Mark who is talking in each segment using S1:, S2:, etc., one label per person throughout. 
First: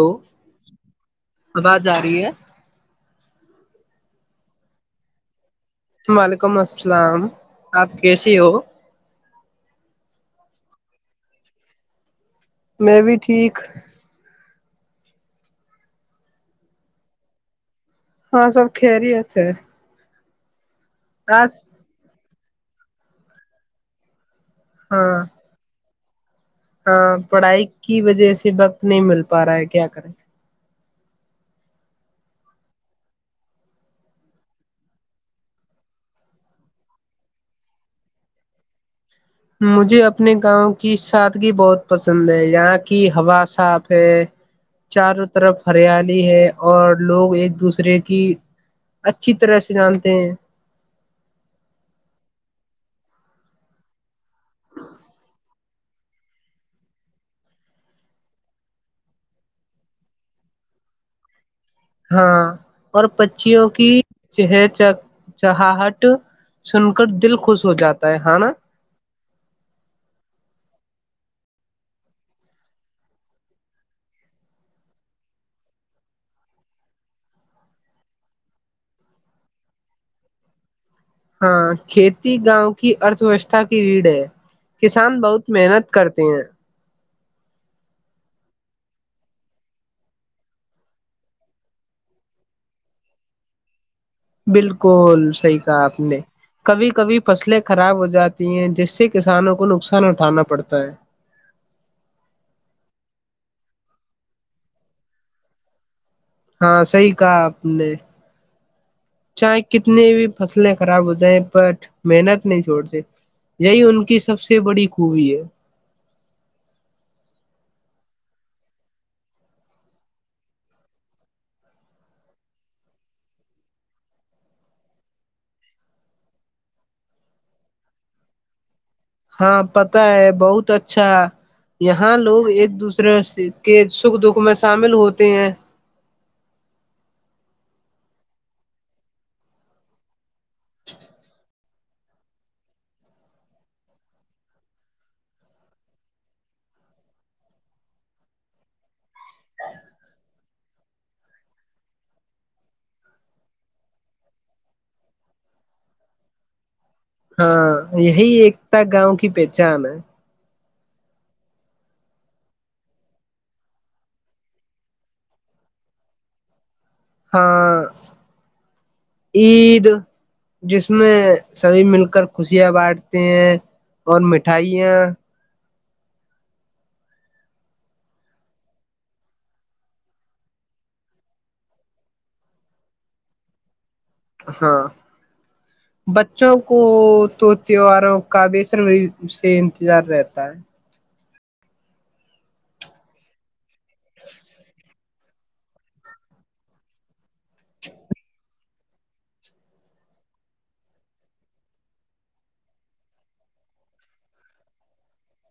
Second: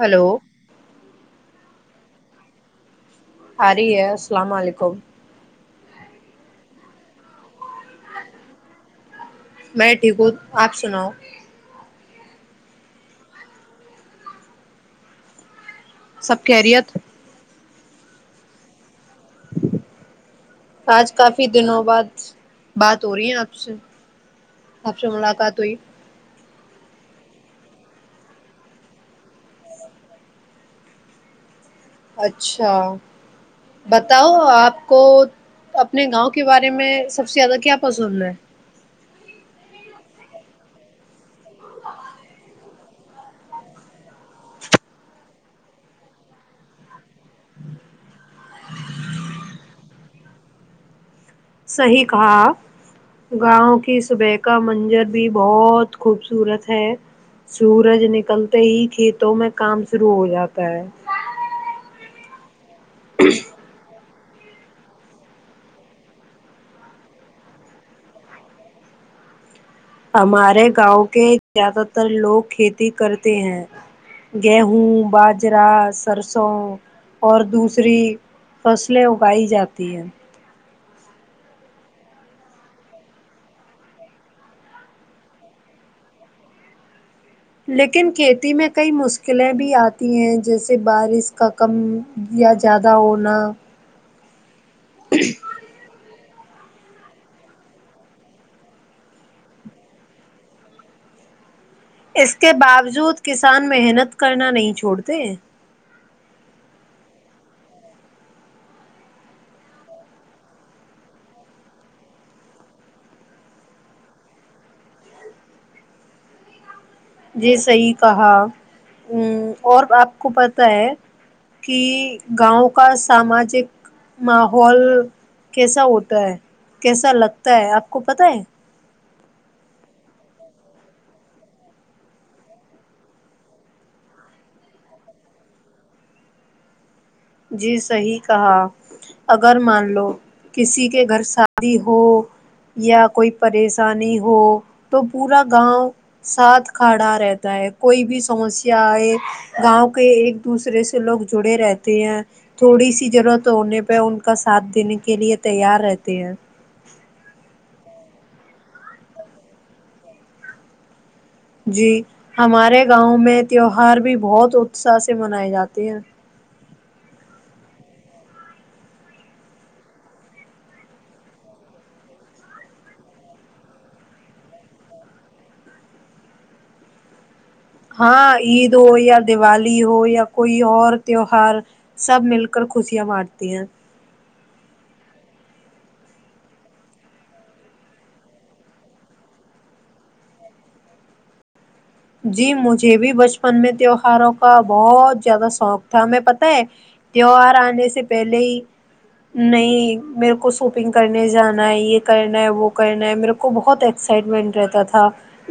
S1: hello
S2: جا رہی ہے
S1: آ رہی ہے
S2: وعلیکم السلام آپ کیسے ہو
S1: گو آپ سناؤ
S2: میں بھی ٹھیک
S1: سب کہہریت
S2: ہاں سب کہری ہے تھے
S1: آج کافی دنوں بعد بات ہو رہی ہے آپ سے آپ سے
S2: ہاں
S1: ملاقات ہوئی
S2: ہاں پڑھائی کی وجہ سے وقت نہیں مل پا رہا ہے کیا کریں
S1: اچھا بتاؤ آپ کو اپنے گاؤں کے بارے میں سب سے زیادہ کیا پسند ہے
S2: مجھے اپنے گاؤں کی سادگی بہت پسند ہے یہاں کی ہوا صاف ہے چاروں طرف ہریالی ہے اور لوگ ایک دوسرے کی اچھی طرح سے جانتے ہیں
S1: صی کہا گاؤں کی صبح کا منجر بھی بہت خوبصورت ہے سورج نکلتے ہی کھیتوں میں کام شروع ہو جاتا ہے
S2: ہاں اور پچیوں کی چہ چہاہٹ سن کر دل خوش ہو جاتا ہے ہ نا
S1: ہمارے گاؤں کے زیادہ تر لوگ کھیتی کرتے ہیں گیہوں باجرا سرسوں اور دوسری فصلیں اگائی جاتی ہے
S2: ہاں کھیتی گاؤں کی ارتھ ویوستھا کی ریڑ ہے کسان بہت محنت کرتے ہیں
S1: لیکن کھیتی میں کئی مشکلیں بھی آتی ہیں جیسے بارش کا کم یا زیادہ ہونا
S2: بالکل صحیح کہا آپ نے کبھی کبھی فصلیں خراب ہو جاتی ہیں جس سے
S1: اس کے باوجود کسان محنت کرنا نہیں چھوڑتے
S2: ہاں صحی کہا آپ نے چاہے کتنی بھی فصلیں خراب ہو جائیں بٹ محنت نہیں چھوڑتے یہی ان کی سب سے بڑی خوبی ہے
S1: جی صیح کہا ا اور آپ کو پتا ہے کہ گاؤں کا ساماجک ماحول کیسا ہوتا ہے کیسا لگتا ہے آپ کو پتا ہے
S2: ہاں پت ہے بہت اچھا یہاں لوگ ایک دوسرے کے سکھ دکھ میں شامل ہوتے ہیں
S1: جی صحی کہا اگر مان لو کسی کے گھر شادی ہو یا کوئی پریشانی ہو تو پورا گاؤں ساتھ گاؤں کے ایک دوسرے سے لوگ جڑے رہتے ہیں تھوڑی سی ضرورت ہونے پہ ان کا ساتھ دن کے لیے تیار رہتے ہیں
S2: ہاں یہی ایکتا گاؤں کی پہچان ہے
S1: جی ہمارے گاؤں میں تیوہار بھی بہت اتساہ سے منائے جاتے ہیں
S2: ہاں عید جس میں سبھی مل کر خوشیاں بانٹتے ہیں اور مٹھائیاں
S1: ہاں عید ہو یا دیوالی ہو یا کوئی اور تیوہار سب مل کر خوشیاں مارتی ہیں
S2: ہاں بچوں کو تو تہواروں کا بے سر سے انتظار رہتا ہے
S1: جی مجھے بھی بچپن میں تیوہاروں کا بہت زیادہ شوق تھا ہم پتہ ہے تہوہار آنے سے پہلے ہی نہیں میرے کو ساپنگ کرنے جانا ہے یہ کرنا ہے وہ کرنا ہے میرے کو بہت ایکسائٹمنٹ رہتا تھا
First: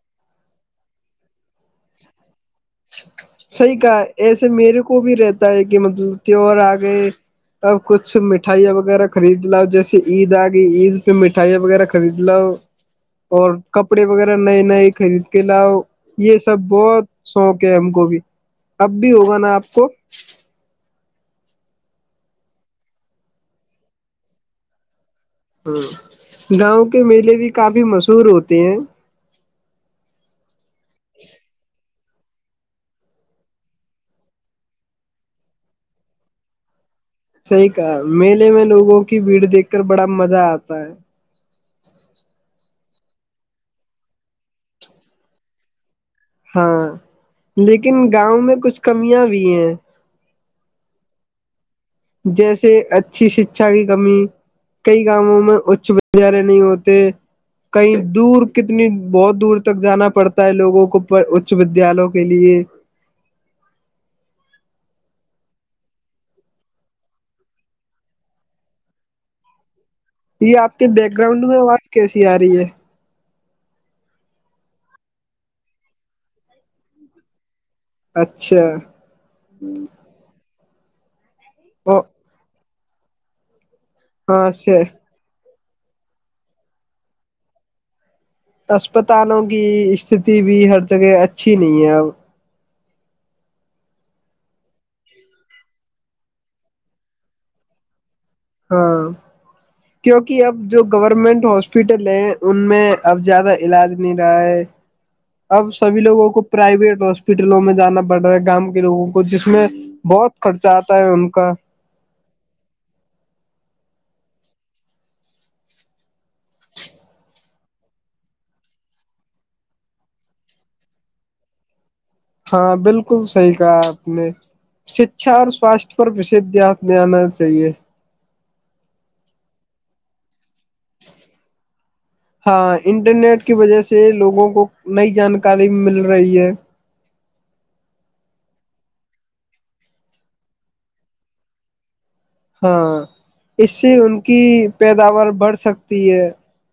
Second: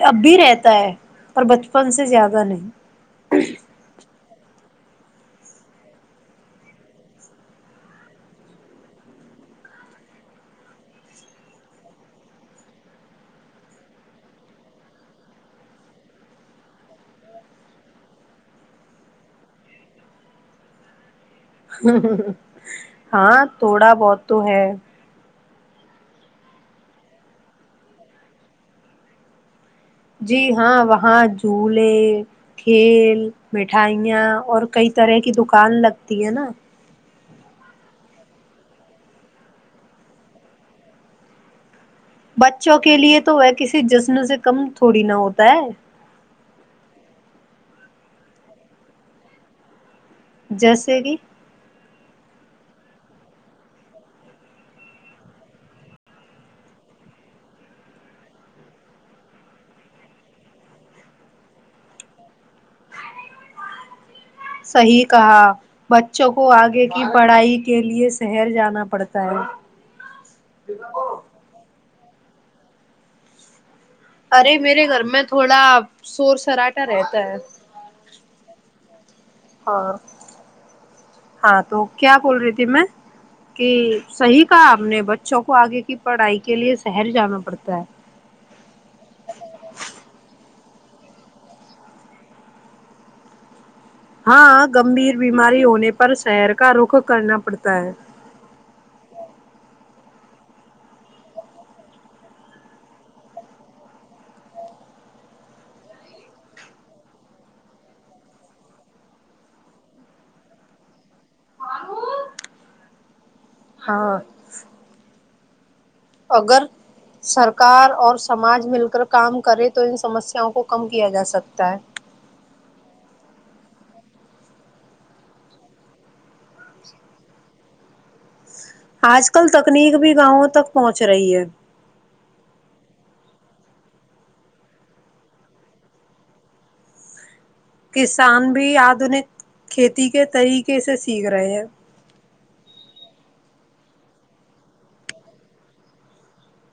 S1: اب بھی رہتا ہے پر بچپن سے زیادہ نہیں
S2: صحیح کہا ایسے میرے کو بھی رہتا ہے کہ مطلب تیوار آ گئے اب کچھ مٹھائیاں وغیرہ خرید لاؤ جیسے عید آ گئی عید پہ مٹھائیاں وغیرہ خرید لاؤ اور کپڑے وغیرہ نئے نئے خرید کے لاؤ یہ سب بہت سو کے کو بھی اب بھی ہوگا نا آپ کو
S1: ہاں تھوڑا بہت تو ہے
S2: ہاں گاؤں کے میلے بھی کافی مشہور ہوتے ہیں
S1: جی ہاں وہاں جھولے کھیل مٹھائیاں اور کئی طرح کی دکان لگتی ہے نا
S2: صحیح کہا میلے میں لوگوں کی بھیڑ دیکھ کر بڑا مزہ آتا ہے
S1: بچ [unintelligible] چوں کے لیے تو وہ کسی جشن سے کم تھوڑی نہ ہوتا ہے
S2: ہاں لیکن گاؤں میں کچھ کمیاں بھی ہیں
S1: جیسے بھی
S2: جیسے اچھی شکھا کی کمی کئی گؤوں میں اچ ودیالے نہیں ہوتے کہیں دور کتنی بہت دور تک جانا پڑتا ہے لوگوں کو اچ ودیالوں کے لیے
S1: صحیح کہا بچوں کو آگے کی پڑھائی کے لیے شہر جانا پڑتا ہے
S2: یہ آپ کے بیک گراؤنڈ میں آواز کیسی آ رہی ہے
S1: ارے میرے گھر میں تھوڑا شور سراٹا رہتا ہے
S2: اچھا
S1: اور ہاں تو
S2: ا
S1: کیا بول رہی تھی میں کہ صحیح
S2: ہاں
S1: کہا آ
S2: اچھا
S1: نے بچوں کو کو آگے کی پڑھائی کے لیے شہر جانا پڑتا ہے
S2: اسپتالوں کی استتی بھی ہر جگہ اچھی نہیں ہے اب
S1: ہاں گمبھیر بیماری ہونے پر شہر کا رخ کرنا پڑتا ہے
S2: ہاں کیونکہ اب جو گورنمنٹ ہاسپٹل ہیں ان میں اب زیادہ علاج نہیں رہا ہے اب سبھی لوگوں کو پرائیویٹ ہاسپٹلوں میں جانا پڑ رہا ہے گاں کے لوگوں کو جس میں بہت خرچہ آتا ہے ان کا
S1: ہاں [unintelligible] اگر سرکار اور سماج مل کر کام کرے تو ان سمسیاوں کو کم کیا جا سکتا ہے
S2: ہاں بالکل صحیح کہا آپ نے شکچھا اور سواستھ پر وشد دھیان دا چاہیے
S1: آج کل تکنیک بھی گاؤوں تک پہنچ رہی ہے
S2: ہاں انٹرنیٹ کی وجہ سے لوگوں کو نئی جانکاری مل رہی ہے
S1: کسان بھی آدنک کھیتی کے طریقے سے سیکھ رہے ہیں
S2: ہاں اس سے ان کی پیداوار بڑھ سکتی ہے [unintelligible]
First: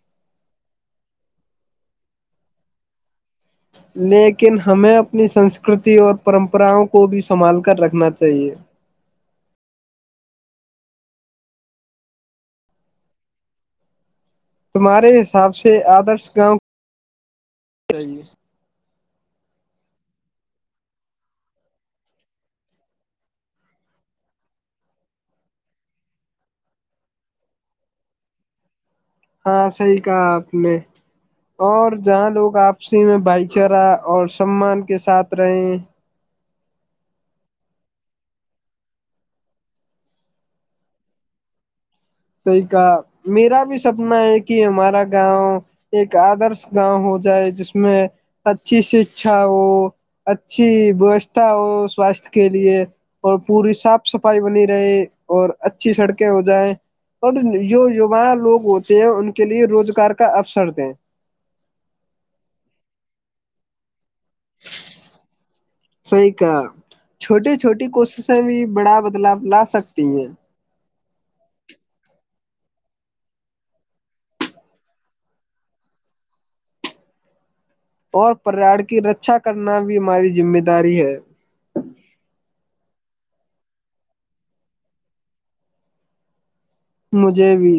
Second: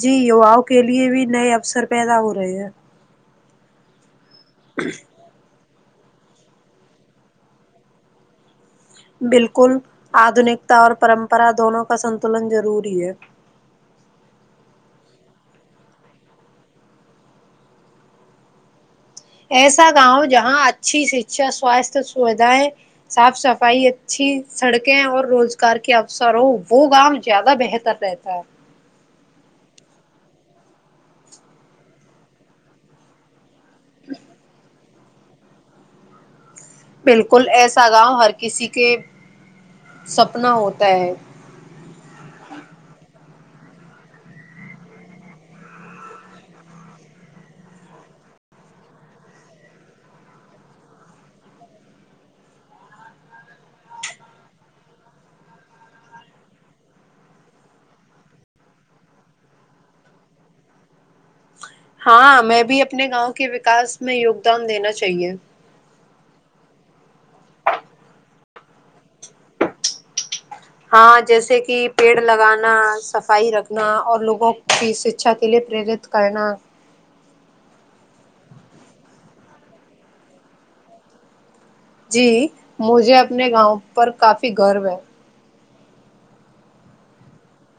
S1: جی یو آؤ [unintelligible] کے لیے بھی نئے اوسر پیدا ہو رہے ہیں [unintelligible]
S2: نیک [unintelligible] ن ہمیں اپنی سنسک [unintelligible] سکرتی اور پرمپراؤں کو بھی سنبھال کر رکھنا چاہیے [unintelligible]
S1: بالکل آدنکتا اور پرمپرا دونوں کا سنتلن ضروری ہے
S2: تمہارے حساب سے آدرش گاؤں چاہیے
S1: ایسا گاؤں جہاں اچھی شکشا سواستھ سویدھایں صاف صفائی اچھی سڑکیں اور روزگار کے اوسر ہو وہ گاؤں زیادہ بہتر رہتا ہے
S2: ہاں صحیح کہا آپ نے اور جہاں لوگ آپسی میں بائک چرا اور سمان [unintelligible] کے ساتھ رہیں [unintelligible]
S1: بالکل ایسا گاؤ ہر کسی کے سپنا ہوتا ہے
S2: صی کہا میرا بھی سپنا ہے کہ ہمارا گاؤں ایک آدرش گاؤں ہو جائے جس میں اچھی شکھا ہو اچھی ووستھا ہو سواستھ کے لیے اور پوری صاف صفائی بنی رہے اور اچھی سڑکیں ہو جائیں اور جو یوا لوگ ہوتے ہیں ان کے لیے روزگار کا اوسر دیں
S1: ہاں میں بھی اپنے گاؤں کے وکاس ہمیں یوگدان دینا چاہیے [unintelligible]
S2: صحی کہا چھوٹی چھوٹی کوششیں بھی بڑا بدلاؤ لا سکتی ہیں
S1: ہاں جیسے کہ پیڑ لگانا صفائی رکھنا اور لوگوں کی شکچھا کے لیے پرت کرنا
S2: اور پریار کی رکھا کرنا بھی ہماری ذمہ داری ہے
S1: جی مجھے اپنے گاؤں پر کافی گرو ہے
S2: مجھے بھی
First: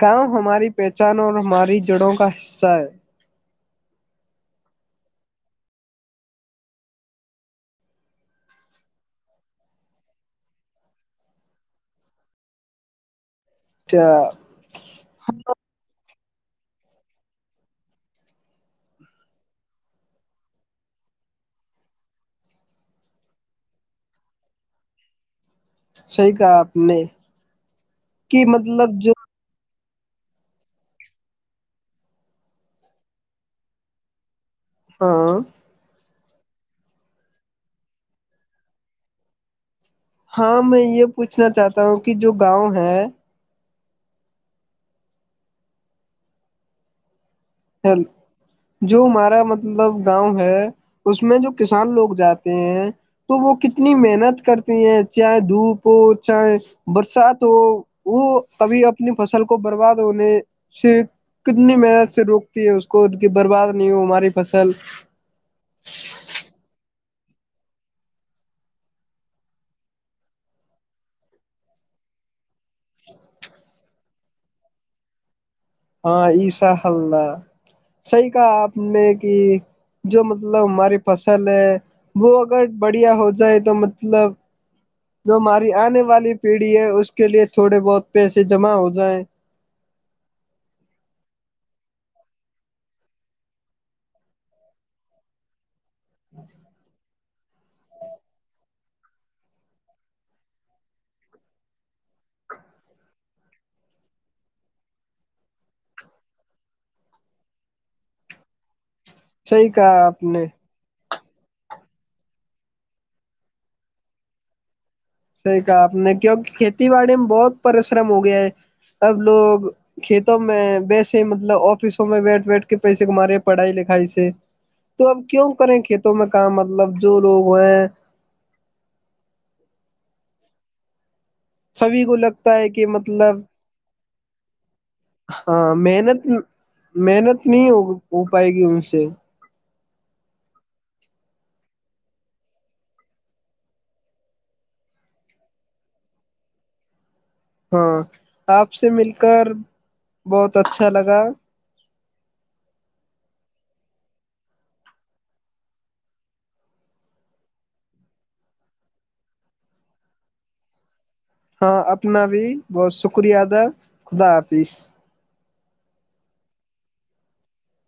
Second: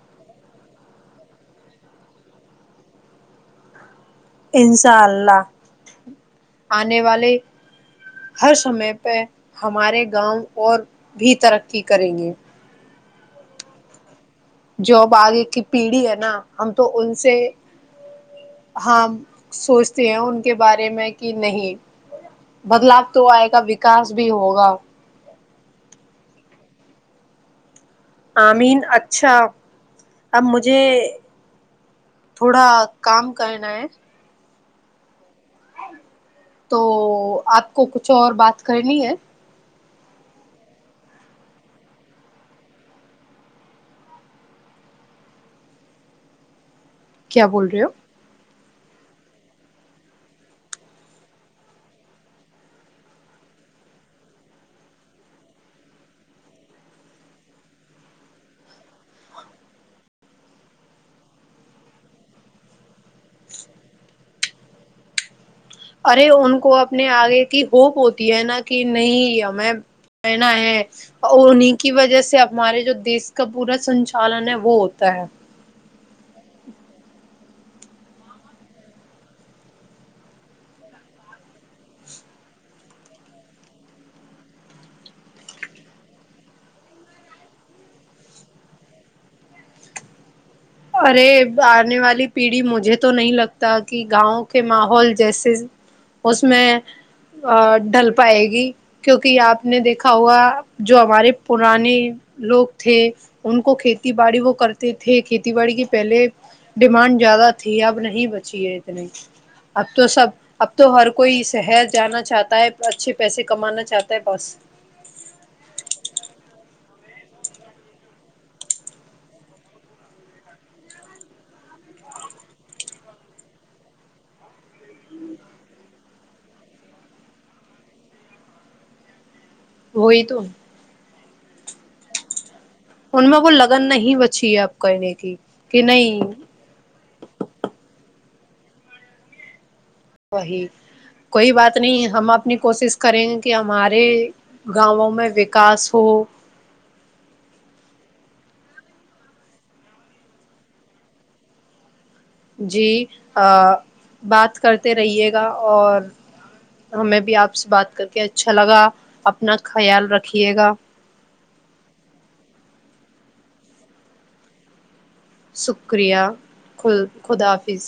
S2: گاؤں ہماری پہچان اور ہماری جڑوں کا حصہ ہے
S1: ان شاء اللہ آنے والے ہر سمے پہ ہمارے گاؤں اور بھی ترقی کریں گے
S2: اچھا
S1: جوب آگ کی پیڑھی ہے ن ہم تو ان سے ہماں سوچتے ہیں ان کے بارے میں کہ نہیں بدلاؤ تو آئے گا وکاس بھی ہوگا
S2: صحیح کہا آپ نے کہ
S1: آمین
S2: مطلب جو
S1: اچھا اب مجھے تھوڑا کام کرنا ہے
S2: ہاں
S1: تو آپ کو کچھ اور بات کرنی ہے
S2: ہاں میں یہ پوچھنا چاہتا ہوں کہ جو گاؤں ہے
S1: کیا بول رہے ہو
S2: جو ہمارا مطلب گاؤں ہے اس میں جو کسان لوگ جاتے ہیں تو وہ کتنی محنت کرتے ہیں چاہے دھوپ ہو چاہے برسات ہو وہ کبھی اپنی فصل کو برباد ہونے سے کتنی محنت سے روک اس کو کی برباد نہیں ہو ہماری فصل
S1: ارے ان کو اپنے آگے کی ہوپ ہوتی ہے نا کہ نہیں ہمیں بنا ہے اور انیں کی وجہ سے ہمارے جو دیس کا پورا سنچالن ہے وہ ہوتا ہے
S2: ہاں ایسا حللہ صحیح کہا آپ نے کہ جو مطلب ہماری فصل ہے وہ اگر بڑھیا ہو جائے تو مطلب جو ہماری آنے والی پیڑھی ہے اس کے لیے تھوڑے بہت پیسے جمع ہو جائےیں
S1: ارے آنے والی پیڑھی مجھے تو نہیں لگتا کہ گاؤں کے ماحول جیسے اس میں ڈھل پائے گی کیونکہ آپ نے دیکھا ہوا جو ہمارے پرانے لوگ تھے ان کو کھیتی باڑی وہ کرتے تھے کھیتی باڑی کے پہلے ڈیمانڈ زیادہ تھی اب نہیں بچی ہے نہیں
S2: صحیح
S1: اب
S2: کہا
S1: تو
S2: آپ
S1: سب
S2: نے
S1: اب تو ہر کوئی شہر جانا چاہتا ہے اچھے پیسے کمانا چاہتا ہے بس
S2: صحی کہا آپ نے کیوںکہ کھیتی باڑی میں بہت پریشرم ہو گیا ہے اب لوگ کھیتوں میں بییسے مطلب آفسوں میں بیٹھ بیٹھ کے پیسے کما رہے ہیں پڑھائی لکھائی سے تو اب کیوں کریں کھیتوں میں کام مطلب جو لوگ ہو ہیں
S1: ہوئی تو
S2: سبھی کو لک
S1: ان میں وہ لگن نہیں ب اچھی آپ
S2: ہاں محنت محنت نہیں ہوگی کو پائے گی ان سے
S1: وہی کوئی بات نہیں ہم اپنی کوشش کریں گے کہ ہمارے گاؤوں میں وکاس ہو
S2: ہاں آپ سے مل کر بہت اچھا لگا
S1: جی بات کرتے رہیے گا اور ہمیں بھی آپ سے بات کر کے اچھا لگا اپنا خیال رکھیے گا
S2: ہاں اپنا بھی بہت شکریہ ادا خدا حافظ
S1: شکریہ خ خدافظ